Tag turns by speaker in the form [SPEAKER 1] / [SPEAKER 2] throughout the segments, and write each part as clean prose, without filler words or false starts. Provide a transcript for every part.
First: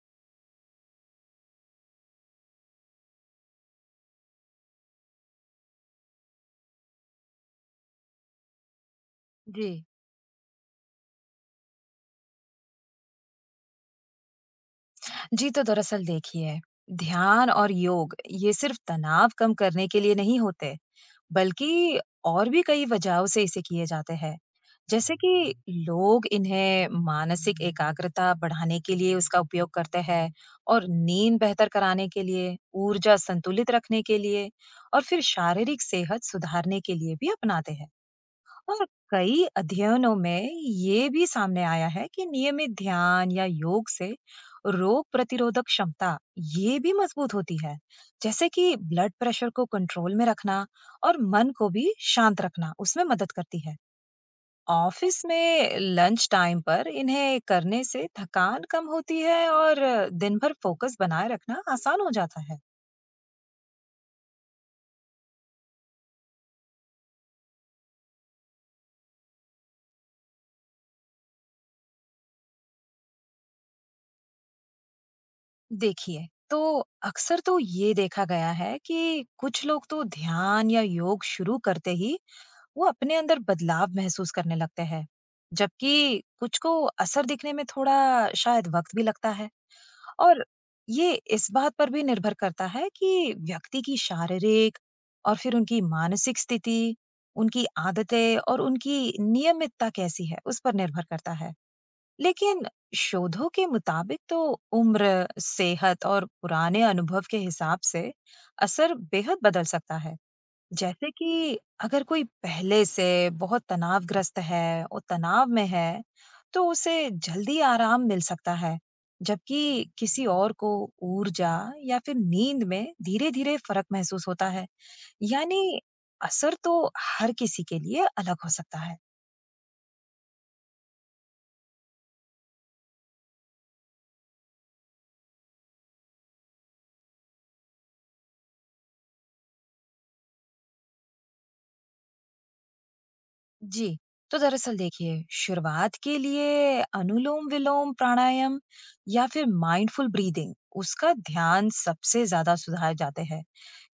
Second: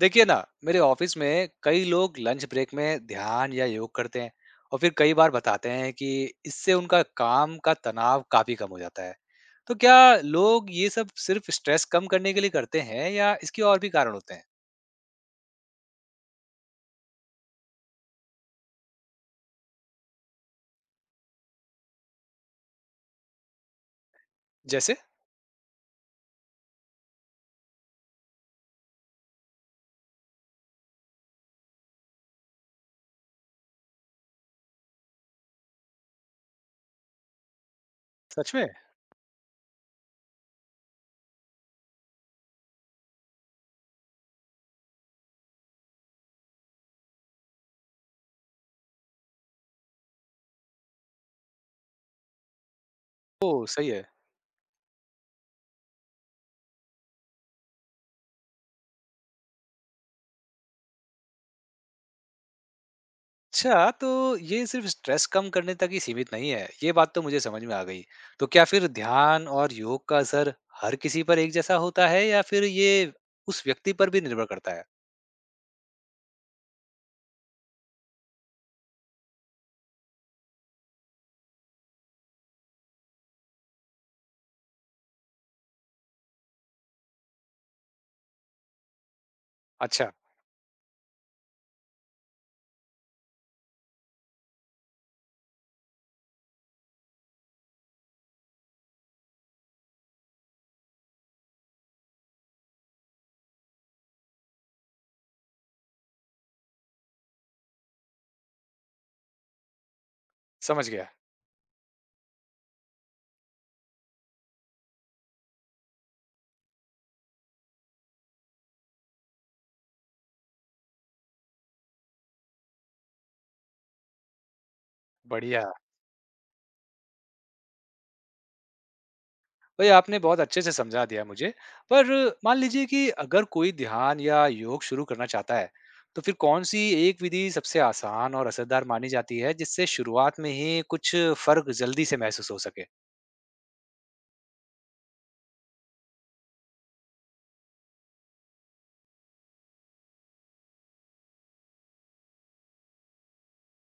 [SPEAKER 1] देखिए ना, मेरे ऑफिस में कई लोग लंच ब्रेक में ध्यान या योग करते हैं और फिर कई बार बताते हैं कि इससे उनका काम का तनाव काफी कम हो जाता है।
[SPEAKER 2] जी।
[SPEAKER 1] तो क्या लोग ये सब सिर्फ स्ट्रेस कम करने के लिए करते हैं या इसके और भी कारण होते हैं?
[SPEAKER 2] जी, तो दरअसल देखिए, ध्यान और योग ये सिर्फ तनाव कम करने के लिए नहीं होते, बल्कि और भी कई वजहों से इसे किए जाते हैं।
[SPEAKER 1] जैसे?
[SPEAKER 2] जैसे कि लोग इन्हें मानसिक एकाग्रता बढ़ाने के लिए उसका उपयोग करते हैं और नींद बेहतर कराने के लिए, ऊर्जा संतुलित रखने के लिए और फिर शारीरिक सेहत सुधारने के लिए भी अपनाते हैं।
[SPEAKER 1] सच में?
[SPEAKER 2] और कई अध्ययनों में ये भी सामने आया है कि नियमित ध्यान या योग से रोग प्रतिरोधक क्षमता ये भी मजबूत होती है जैसे कि ब्लड प्रेशर को कंट्रोल में रखना और मन को भी शांत रखना उसमें मदद
[SPEAKER 1] ओ,
[SPEAKER 2] करती है।
[SPEAKER 1] सही है।
[SPEAKER 2] ऑफिस में लंच टाइम पर इन्हें करने से थकान कम होती है और दिन भर फोकस बनाए रखना आसान हो जाता है।
[SPEAKER 1] अच्छा, तो ये सिर्फ स्ट्रेस कम करने तक ही सीमित नहीं है, ये बात तो मुझे समझ में आ गई। तो क्या फिर ध्यान और योग का असर हर किसी पर एक जैसा होता है या फिर ये उस व्यक्ति पर भी निर्भर करता है?
[SPEAKER 2] देखिए तो अक्सर तो ये देखा गया है कि कुछ लोग तो ध्यान या योग शुरू करते ही वो अपने अंदर बदलाव महसूस करने लगते हैं, जबकि कुछ को असर दिखने में थोड़ा शायद वक्त भी लगता है।
[SPEAKER 1] अच्छा।
[SPEAKER 2] और ये इस बात पर भी निर्भर करता है कि व्यक्ति की शारीरिक और फिर उनकी मानसिक स्थिति, उनकी आदतें और उनकी नियमितता कैसी है, उस पर निर्भर करता है। लेकिन शोधों के मुताबिक तो उम्र, सेहत और पुराने अनुभव के हिसाब से असर बेहद बदल सकता है।
[SPEAKER 1] समझ गया।
[SPEAKER 2] जैसे कि अगर कोई पहले से बहुत तनावग्रस्त है और तनाव में है, तो उसे जल्दी आराम मिल सकता है, जबकि किसी और को ऊर्जा या फिर नींद में धीरे-धीरे फर्क महसूस होता है।
[SPEAKER 1] बढ़िया।
[SPEAKER 2] यानी असर तो हर किसी के लिए अलग हो सकता है।
[SPEAKER 1] भाई, आपने बहुत अच्छे से समझा दिया मुझे। पर मान लीजिए कि अगर कोई ध्यान या योग शुरू करना चाहता है, तो फिर कौन-सी एक विधि सबसे आसान और असरदार मानी जाती है, जिससे शुरुआत में ही कुछ फ़र्क जल्दी से महसूस हो सके?
[SPEAKER 2] जी, तो दरअसल देखिए, शुरुआत के लिए अनुलोम-विलोम प्राणायाम या फिर माइंडफुल ब्रीदिंग, उसका ध्यान सबसे ज़्यादा सुझाए जाते हैं,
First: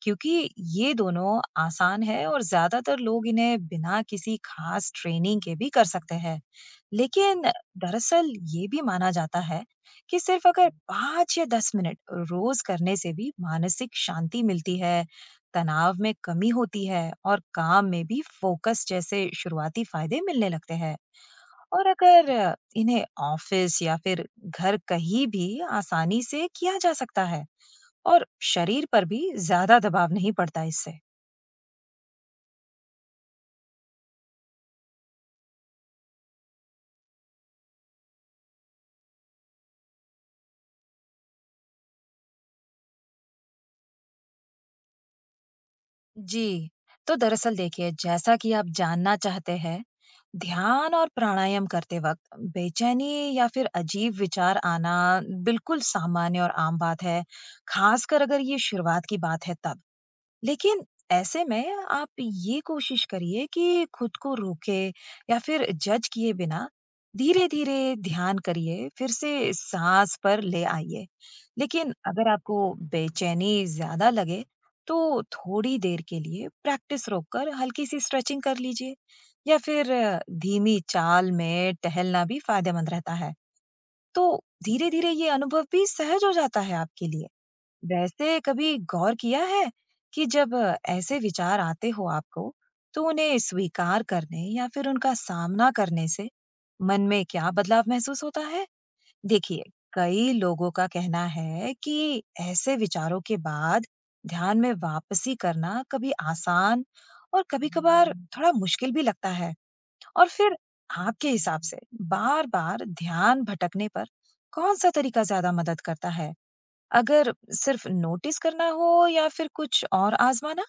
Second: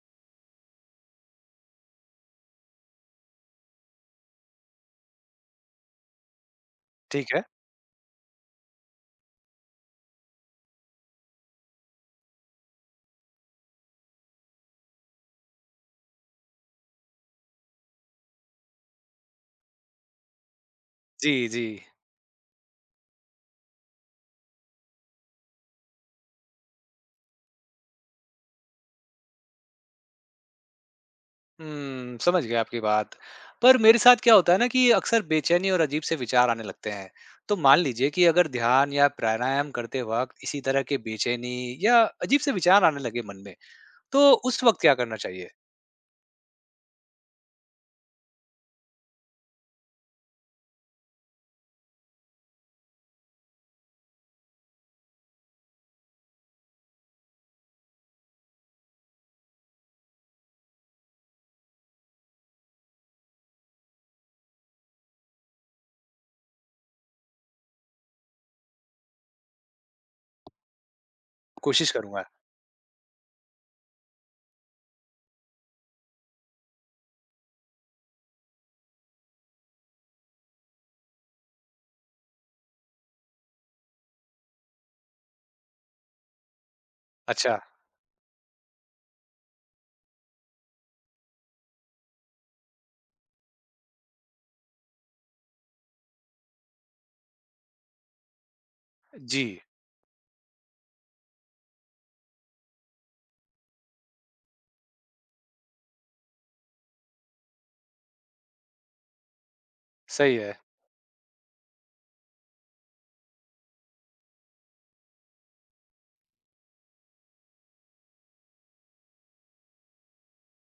[SPEAKER 2] क्योंकि ये दोनों आसान है और ज़्यादातर लोग इन्हें बिना किसी खास ट्रेनिंग के भी कर सकते हैं।
[SPEAKER 1] ठीक
[SPEAKER 2] लेकिन
[SPEAKER 1] है।
[SPEAKER 2] दरअसल ये भी माना जाता है कि सिर्फ अगर 5 या 10 मिनट रोज़ करने से भी मानसिक शांति मिलती है, तनाव में कमी होती है और काम में भी फोकस जैसे शुरुआती फायदे मिलने लगते हैं।
[SPEAKER 1] जी, जी।
[SPEAKER 2] और अगर इन्हें ऑफिस या फिर घर कहीं भी आसानी से किया जा सकता है और शरीर पर भी ज्यादा दबाव नहीं पड़ता इससे।
[SPEAKER 1] हुँ, समझ गया आपकी बात। पर मेरे साथ क्या होता है ना कि अक्सर बेचैनी और अजीब से विचार आने लगते हैं। तो मान लीजिए कि अगर ध्यान या प्राणायाम करते वक़्त इसी तरह के बेचैनी या अजीब से विचार आने लगे मन में, तो उस वक़्त क्या करना चाहिए?
[SPEAKER 2] जी, तो दरअसल देखिए जैसा कि आप जानना चाहते हैं, ध्यान और प्राणायाम करते वक्त बेचैनी या फिर अजीब विचार आना बिल्कुल सामान्य और आम बात है, खासकर अगर ये शुरुआत की बात है तब। लेकिन ऐसे में आप ये कोशिश करिए कि खुद को रोके या फिर जज किए बिना धीरे धीरे ध्यान करिए, फिर से सांस पर ले आइए।
[SPEAKER 1] कोशिश
[SPEAKER 2] लेकिन
[SPEAKER 1] करूँगा।
[SPEAKER 2] अगर आपको बेचैनी ज्यादा लगे तो थोड़ी देर के लिए प्रैक्टिस रोककर हल्की सी स्ट्रेचिंग कर लीजिए या फिर धीमी चाल में टहलना भी फायदेमंद रहता है। तो धीरे धीरे ये अनुभव भी सहज हो जाता है आपके लिए।
[SPEAKER 1] अच्छा।
[SPEAKER 2] वैसे कभी गौर किया है कि जब ऐसे विचार आते हो आपको, तो उन्हें स्वीकार करने या फिर उनका सामना करने से मन में क्या बदलाव महसूस होता है?
[SPEAKER 1] जी,
[SPEAKER 2] देखिए, कई लोगों का कहना है कि ऐसे विचारों के बाद ध्यान में वापसी करना कभी आसान और कभी-कभार थोड़ा मुश्किल भी लगता है। और
[SPEAKER 1] सही है।
[SPEAKER 2] फिर आपके हिसाब से बार-बार ध्यान भटकने पर कौन सा तरीका ज्यादा मदद करता है? अगर सिर्फ नोटिस करना हो या फिर कुछ और आजमाना?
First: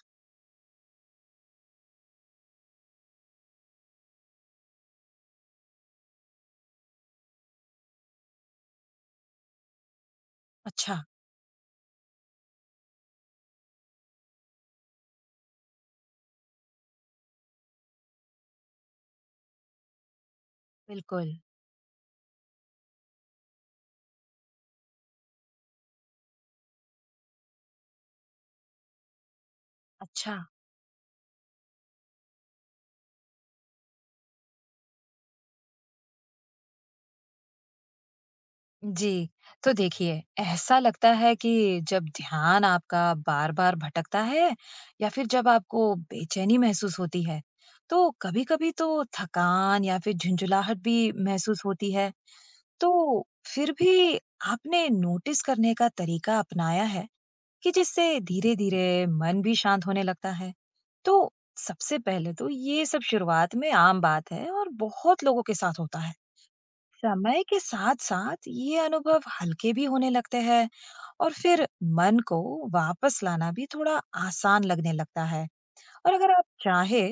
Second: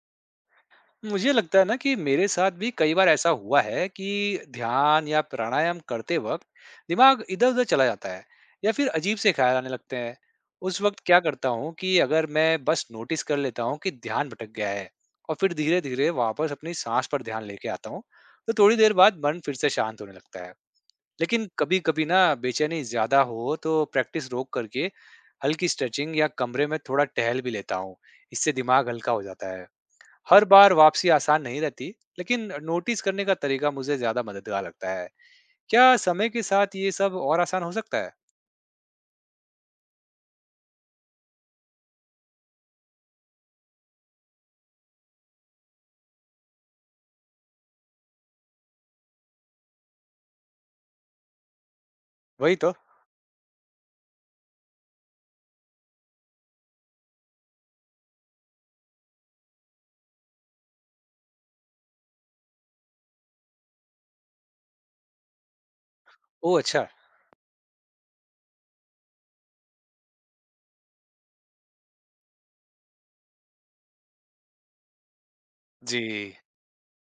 [SPEAKER 1] मुझे लगता है ना कि मेरे साथ भी कई बार ऐसा हुआ है कि ध्यान या प्राणायाम करते वक़्त दिमाग इधर-उधर चला जाता है या फिर अजीब से ख़्याल आने लगते हैं। उस
[SPEAKER 2] अच्छा,
[SPEAKER 1] वक़्त क्या करता हूँ कि अगर मैं बस नोटिस कर लेता हूँ कि ध्यान भटक गया है और फिर धीरे-धीरे वापस अपनी साँस पर ध्यान लेके आता हूँ, तो थोड़ी देर बाद मन फिर से शांत होने लगता है।
[SPEAKER 2] बिल्कुल,
[SPEAKER 1] लेकिन कभी-कभी ना बेचैनी ज़्यादा हो तो प्रैक्टिस रोक करके हल्की स्ट्रेचिंग या कमरे में थोड़ा टहल भी लेता हूँ। इससे दिमाग हल्का हो जाता है।
[SPEAKER 2] अच्छा।
[SPEAKER 1] हर बार वापसी आसान नहीं रहती, लेकिन नोटिस करने का तरीका मुझे ज़्यादा मददगार लगता है। क्या समय के साथ ये सब और आसान हो सकता है?
[SPEAKER 2] जी, तो देखिए, ऐसा लगता है कि जब ध्यान आपका बार-बार भटकता है या फिर जब आपको बेचैनी महसूस होती है, तो कभी-कभी तो थकान या फिर झुंझुलाहट भी महसूस होती है।
[SPEAKER 1] वही तो।
[SPEAKER 2] तो फिर भी आपने नोटिस करने का तरीका अपनाया है? कि जिससे धीरे-धीरे मन भी शांत होने लगता है। तो सबसे पहले तो ये सब शुरुआत में आम बात है और बहुत लोगों के साथ होता है।
[SPEAKER 1] ओह, अच्छा!
[SPEAKER 2] समय के साथ-साथ ये अनुभव हल्के भी होने लगते हैं और फिर मन को वापस लाना भी थोड़ा आसान लगने लगता है।
[SPEAKER 1] जी,
[SPEAKER 2] और अगर आप चाहे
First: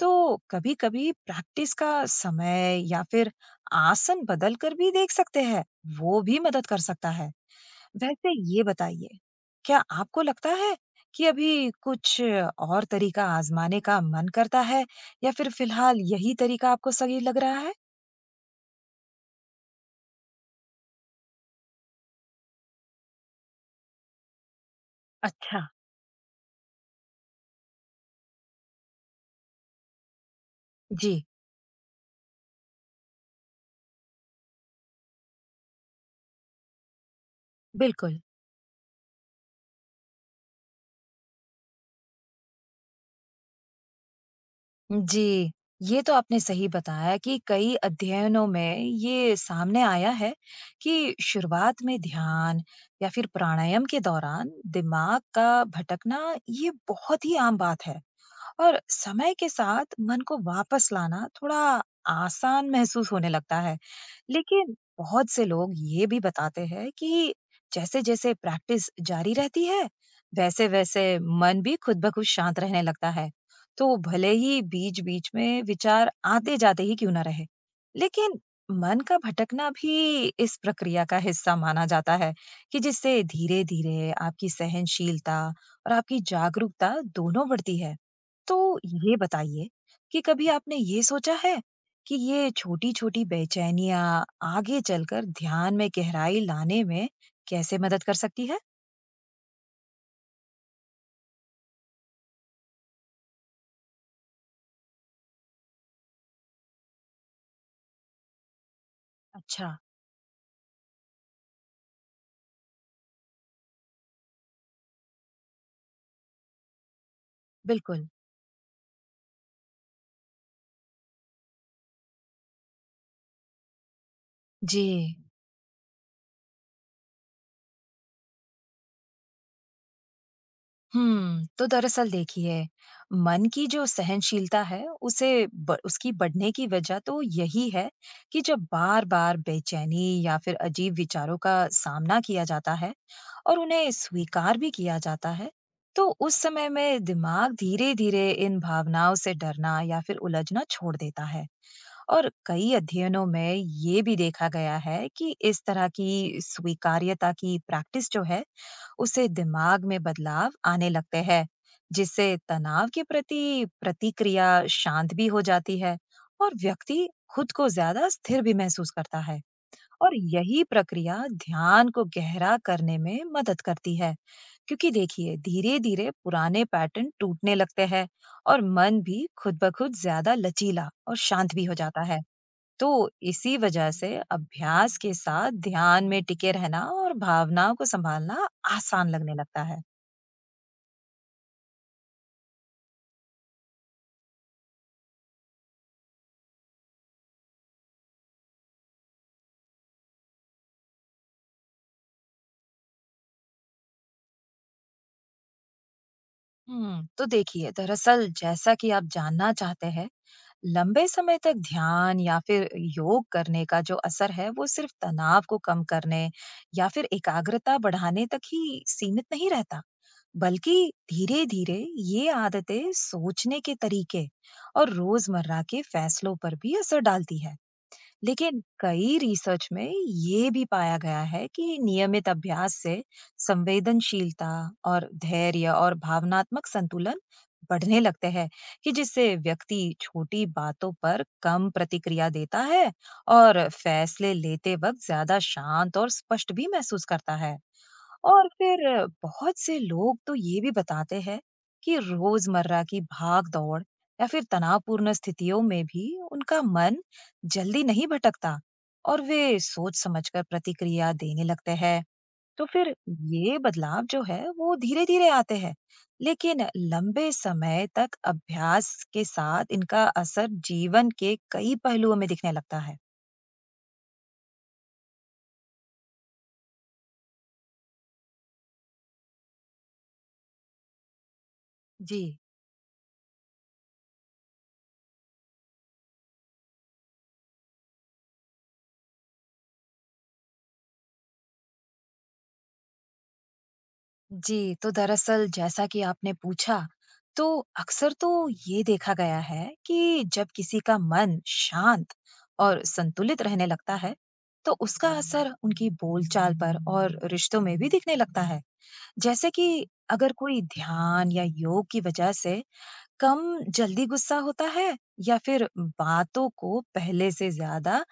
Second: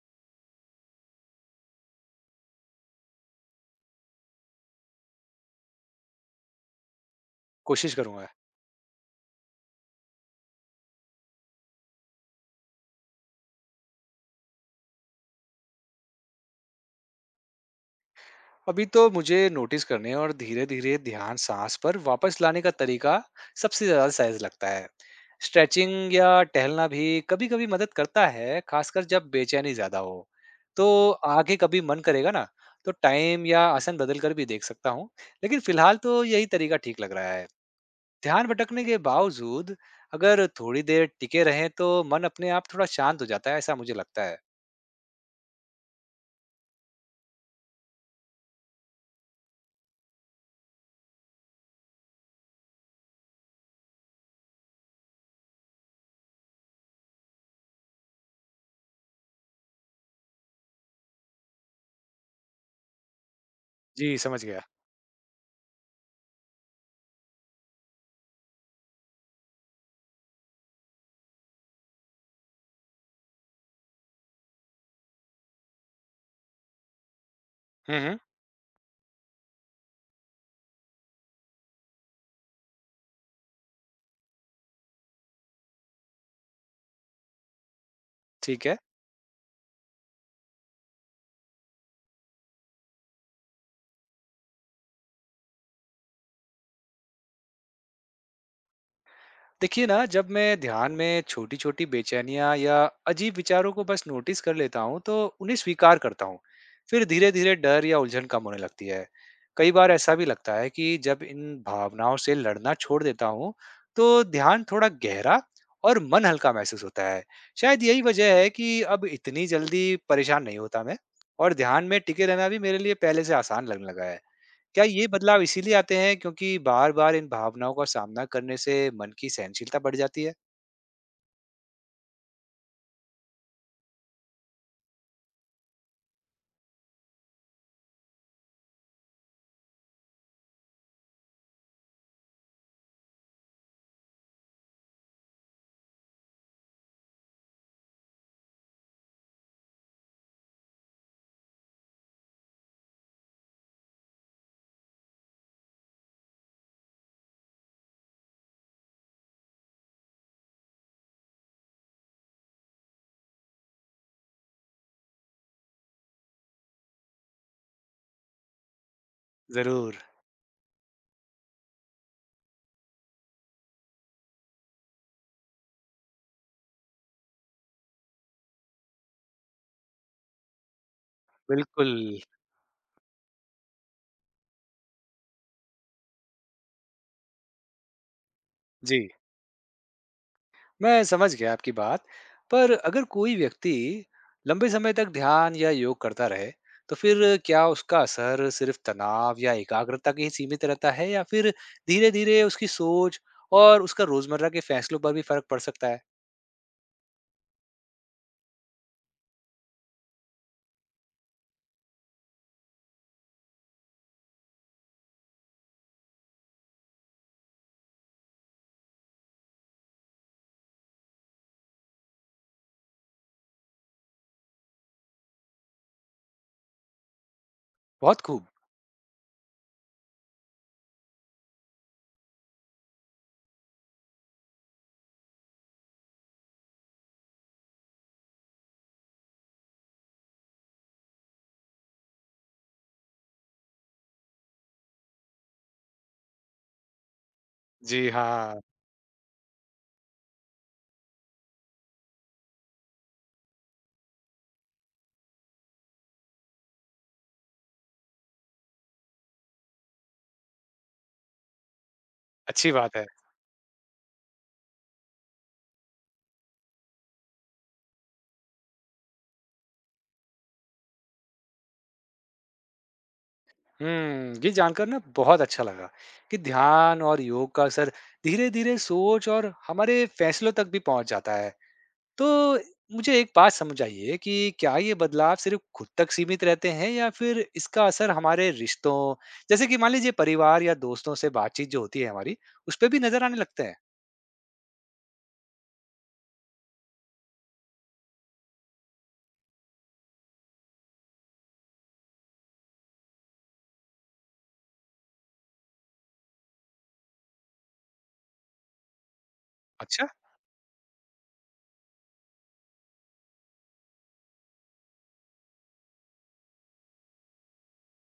[SPEAKER 2] तो कभी-कभी प्रैक्टिस का समय या फिर आसन बदल कर भी देख सकते हैं, वो भी मदद कर सकता है।
[SPEAKER 1] कोशिश करूँगा।
[SPEAKER 2] वैसे ये बताइए, क्या आपको लगता है कि अभी कुछ और तरीका आजमाने का मन करता है या फिर फिलहाल यही तरीका आपको सही लग रहा है?
[SPEAKER 1] अभी तो मुझे नोटिस करने और धीरे धीरे ध्यान सांस पर वापस लाने का तरीका सबसे ज्यादा सहज लगता है।
[SPEAKER 2] अच्छा।
[SPEAKER 1] स्ट्रेचिंग या टहलना भी कभी कभी मदद करता है, खासकर जब बेचैनी ज्यादा हो तो।
[SPEAKER 2] जी।
[SPEAKER 1] आगे कभी मन करेगा ना तो टाइम या आसन बदल कर भी देख सकता हूँ, लेकिन फिलहाल तो यही तरीका ठीक लग रहा है।
[SPEAKER 2] बिल्कुल।
[SPEAKER 1] ध्यान भटकने के बावजूद अगर थोड़ी देर टिके रहें तो मन अपने आप थोड़ा शांत हो जाता है, ऐसा मुझे लगता है।
[SPEAKER 2] जी, ये तो आपने सही बताया कि कई अध्ययनों में ये सामने आया है कि शुरुआत में ध्यान या फिर प्राणायाम के दौरान दिमाग का भटकना ये बहुत ही आम बात है। और समय के साथ मन को वापस लाना थोड़ा आसान महसूस होने लगता है।
[SPEAKER 1] जी, समझ गया।
[SPEAKER 2] लेकिन बहुत से लोग ये भी बताते हैं कि जैसे जैसे प्रैक्टिस जारी रहती है वैसे वैसे मन भी खुद ब खुद शांत रहने लगता है। तो भले ही बीच बीच में विचार आते जाते ही क्यों ना रहे,
[SPEAKER 1] हम्म, हम्म।
[SPEAKER 2] लेकिन मन का भटकना भी इस प्रक्रिया का हिस्सा माना जाता है, कि जिससे धीरे धीरे आपकी सहनशीलता और आपकी जागरूकता दोनों बढ़ती है। तो
[SPEAKER 1] ठीक है।
[SPEAKER 2] ये बताइए कि कभी आपने ये सोचा है कि ये छोटी-छोटी बेचैनियाँ आगे चलकर ध्यान में गहराई लाने में कैसे मदद कर सकती है?
[SPEAKER 1] देखिए ना, जब मैं ध्यान में छोटी छोटी बेचैनियां या अजीब विचारों को बस नोटिस कर लेता हूँ तो उन्हें स्वीकार करता हूँ, फिर धीरे धीरे डर या उलझन कम होने लगती है।
[SPEAKER 2] अच्छा,
[SPEAKER 1] कई बार ऐसा भी लगता है कि जब इन भावनाओं से लड़ना छोड़ देता हूँ तो ध्यान थोड़ा गहरा और मन हल्का महसूस होता है। शायद यही
[SPEAKER 2] बिल्कुल।
[SPEAKER 1] वजह है कि अब इतनी जल्दी परेशान नहीं होता मैं। और ध्यान में टिके रहना भी मेरे लिए पहले से आसान लगने लगा है। क्या
[SPEAKER 2] जी।
[SPEAKER 1] ये बदलाव इसीलिए आते हैं क्योंकि बार बार इन भावनाओं का सामना करने से मन की सहनशीलता बढ़ जाती है?
[SPEAKER 2] तो दरअसल देखिए, मन की जो सहनशीलता है उसे उसकी बढ़ने की वजह तो यही है कि जब बार बार बेचैनी या फिर अजीब विचारों का सामना किया जाता है और उन्हें स्वीकार भी किया जाता है, तो उस समय में दिमाग धीरे धीरे इन भावनाओं से डरना या फिर उलझना छोड़ देता है। और कई अध्ययनों में ये भी देखा गया है कि इस तरह की स्वीकार्यता की प्रैक्टिस जो है, उससे दिमाग में बदलाव आने लगते हैं जिससे तनाव के प्रति प्रतिक्रिया शांत भी हो जाती है और व्यक्ति खुद को ज्यादा स्थिर भी महसूस करता है।
[SPEAKER 1] जरूर।
[SPEAKER 2] और यही प्रक्रिया ध्यान को गहरा करने में मदद करती है, क्योंकि देखिए धीरे धीरे पुराने पैटर्न टूटने लगते हैं और मन भी खुद ब खुद ज्यादा लचीला और शांत भी हो
[SPEAKER 1] बिल्कुल।
[SPEAKER 2] जाता है। तो इसी वजह से अभ्यास के साथ ध्यान में टिके रहना और भावनाओं को संभालना
[SPEAKER 1] जी,
[SPEAKER 2] आसान लगने लगता है।
[SPEAKER 1] मैं समझ गया आपकी बात। पर अगर कोई व्यक्ति लंबे समय तक ध्यान या योग करता रहे, तो फिर क्या उसका असर सिर्फ तनाव या एकाग्रता के ही सीमित रहता है या फिर धीरे धीरे उसकी सोच और उसका रोजमर्रा के फैसलों पर भी फर्क पड़ सकता है?
[SPEAKER 2] तो देखिए दरअसल जैसा कि आप जानना चाहते हैं, लंबे समय तक ध्यान या फिर योग करने का जो असर है वो सिर्फ तनाव को कम करने या फिर एकाग्रता बढ़ाने तक ही सीमित नहीं रहता, बल्कि धीरे धीरे ये आदतें सोचने के तरीके और रोजमर्रा के फैसलों पर भी असर डालती है।
[SPEAKER 1] बहुत खूब।
[SPEAKER 2] लेकिन कई रिसर्च में ये भी पाया गया है कि नियमित अभ्यास से संवेदनशीलता और धैर्य और भावनात्मक संतुलन बढ़ने लगते हैं, कि जिससे व्यक्ति छोटी बातों पर कम प्रतिक्रिया देता है और फैसले लेते वक्त ज्यादा शांत और स्पष्ट भी महसूस करता है।
[SPEAKER 1] जी
[SPEAKER 2] और
[SPEAKER 1] हाँ।
[SPEAKER 2] फिर बहुत से लोग तो ये भी बताते हैं कि रोजमर्रा की भाग दौड़ या फिर तनावपूर्ण स्थितियों में भी उनका मन जल्दी नहीं भटकता और वे सोच समझकर प्रतिक्रिया देने लगते हैं। तो
[SPEAKER 1] अच्छी
[SPEAKER 2] फिर
[SPEAKER 1] बात है।
[SPEAKER 2] ये बदलाव जो है वो धीरे धीरे आते हैं, लेकिन लंबे समय तक अभ्यास के साथ इनका असर जीवन के कई पहलुओं में दिखने लगता है।
[SPEAKER 1] हम्म, ये जानकर ना बहुत अच्छा लगा कि ध्यान और योग का असर धीरे धीरे सोच और हमारे फैसलों तक भी पहुंच जाता है।
[SPEAKER 2] जी।
[SPEAKER 1] तो मुझे एक बात समझ आइए कि क्या ये बदलाव सिर्फ खुद तक सीमित रहते हैं या फिर इसका असर हमारे रिश्तों, जैसे कि मान लीजिए परिवार या दोस्तों से बातचीत जो होती है हमारी, उस पर भी नजर आने लगते हैं?
[SPEAKER 2] जी, तो दरअसल जैसा कि आपने पूछा, तो अक्सर तो ये देखा गया है कि जब किसी का मन शांत और संतुलित रहने लगता है, तो उसका असर उनकी बोलचाल पर और रिश्तों में भी दिखने लगता है। जैसे कि
[SPEAKER 1] अच्छा।
[SPEAKER 2] अगर कोई ध्यान या योग की वजह से कम जल्दी गुस्सा होता है या फिर बातों को पहले से ज्यादा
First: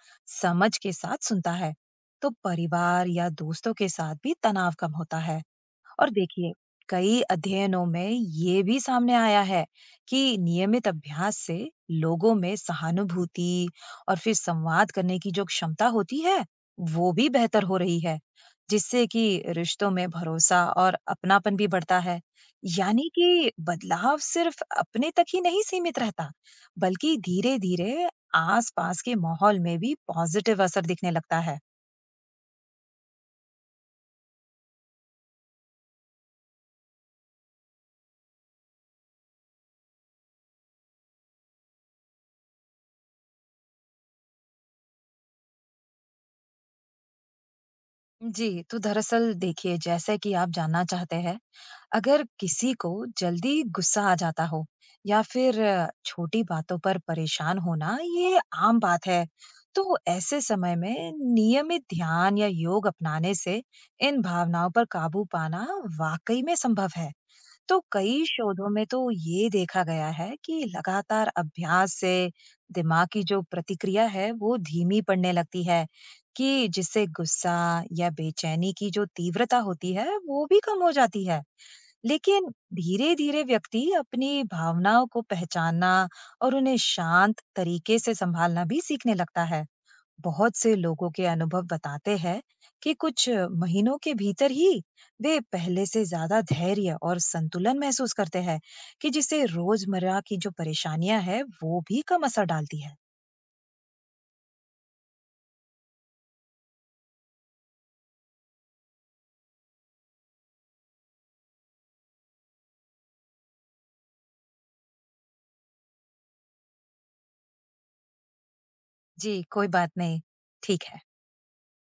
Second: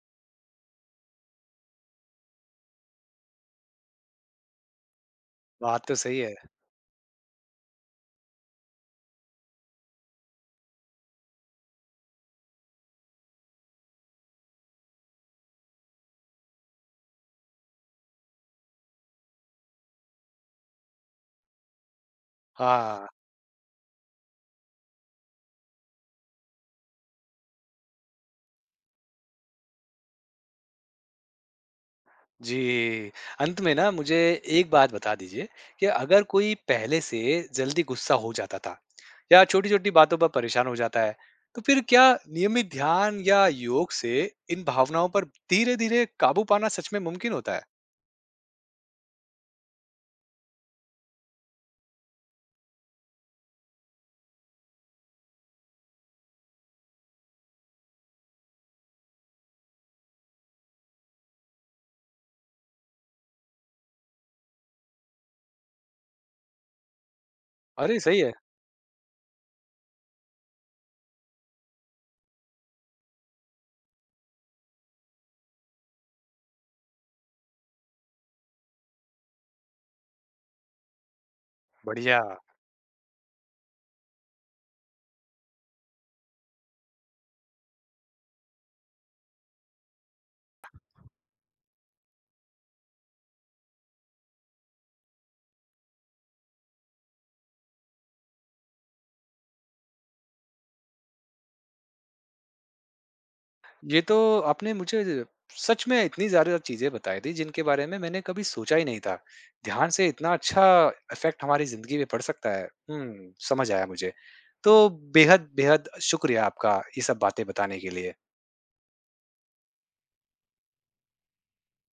[SPEAKER 2] समझ के साथ सुनता है, तो परिवार या दोस्तों के साथ भी तनाव कम होता है।
[SPEAKER 1] बात तो
[SPEAKER 2] और
[SPEAKER 1] सही है।
[SPEAKER 2] देखिए कई अध्ययनों में ये भी सामने आया है कि नियमित अभ्यास से लोगों में सहानुभूति और फिर संवाद करने की जो क्षमता होती है वो भी बेहतर हो रही है, जिससे कि रिश्तों में भरोसा और अपनापन भी बढ़ता है।
[SPEAKER 1] हाँ।
[SPEAKER 2] यानी कि बदलाव सिर्फ अपने तक ही नहीं सीमित रहता, बल्कि धीरे धीरे आसपास के माहौल में भी पॉजिटिव असर दिखने लगता है।
[SPEAKER 1] जी, अंत में ना मुझे एक बात बता दीजिए कि अगर कोई पहले से जल्दी गुस्सा हो जाता था या छोटी-छोटी बातों पर परेशान हो जाता है, तो फिर क्या नियमित ध्यान या योग से इन भावनाओं पर धीरे-धीरे काबू पाना सच में मुमकिन होता है?
[SPEAKER 2] जी, तो दरअसल देखिए जैसे कि आप जानना चाहते हैं, अगर किसी को जल्दी गुस्सा आ जाता हो या फिर छोटी बातों पर परेशान होना ये आम बात है। तो ऐसे समय में नियमित ध्यान या योग अपनाने से इन भावनाओं पर काबू पाना वाकई में संभव है। तो
[SPEAKER 1] अरे, सही
[SPEAKER 2] कई
[SPEAKER 1] है।
[SPEAKER 2] शोधों में तो ये देखा गया है कि लगातार अभ्यास से दिमाग की जो प्रतिक्रिया है वो धीमी पड़ने लगती है, कि जिससे गुस्सा या बेचैनी की जो तीव्रता होती है वो भी कम हो जाती है।
[SPEAKER 1] बढ़िया।
[SPEAKER 2] लेकिन धीरे धीरे व्यक्ति अपनी भावनाओं को पहचानना और उन्हें शांत तरीके से संभालना भी सीखने लगता है। बहुत से लोगों के अनुभव बताते हैं कि कुछ महीनों के भीतर ही वे पहले से ज्यादा धैर्य और संतुलन महसूस करते हैं, कि जिससे रोजमर्रा की जो परेशानियां हैं वो भी कम असर डालती है।
[SPEAKER 1] ये तो आपने मुझे सच में इतनी ज़्यादा चीज़ें बताई थी जिनके बारे में मैंने कभी सोचा ही नहीं था। ध्यान से इतना अच्छा इफ़ेक्ट हमारी ज़िंदगी में पड़ सकता है। हुँ, समझ आया मुझे। तो बेहद-बेहद शुक्रिया आपका ये सब बातें बताने के लिए।
[SPEAKER 2] जी, कोई बात नहीं। ठीक है।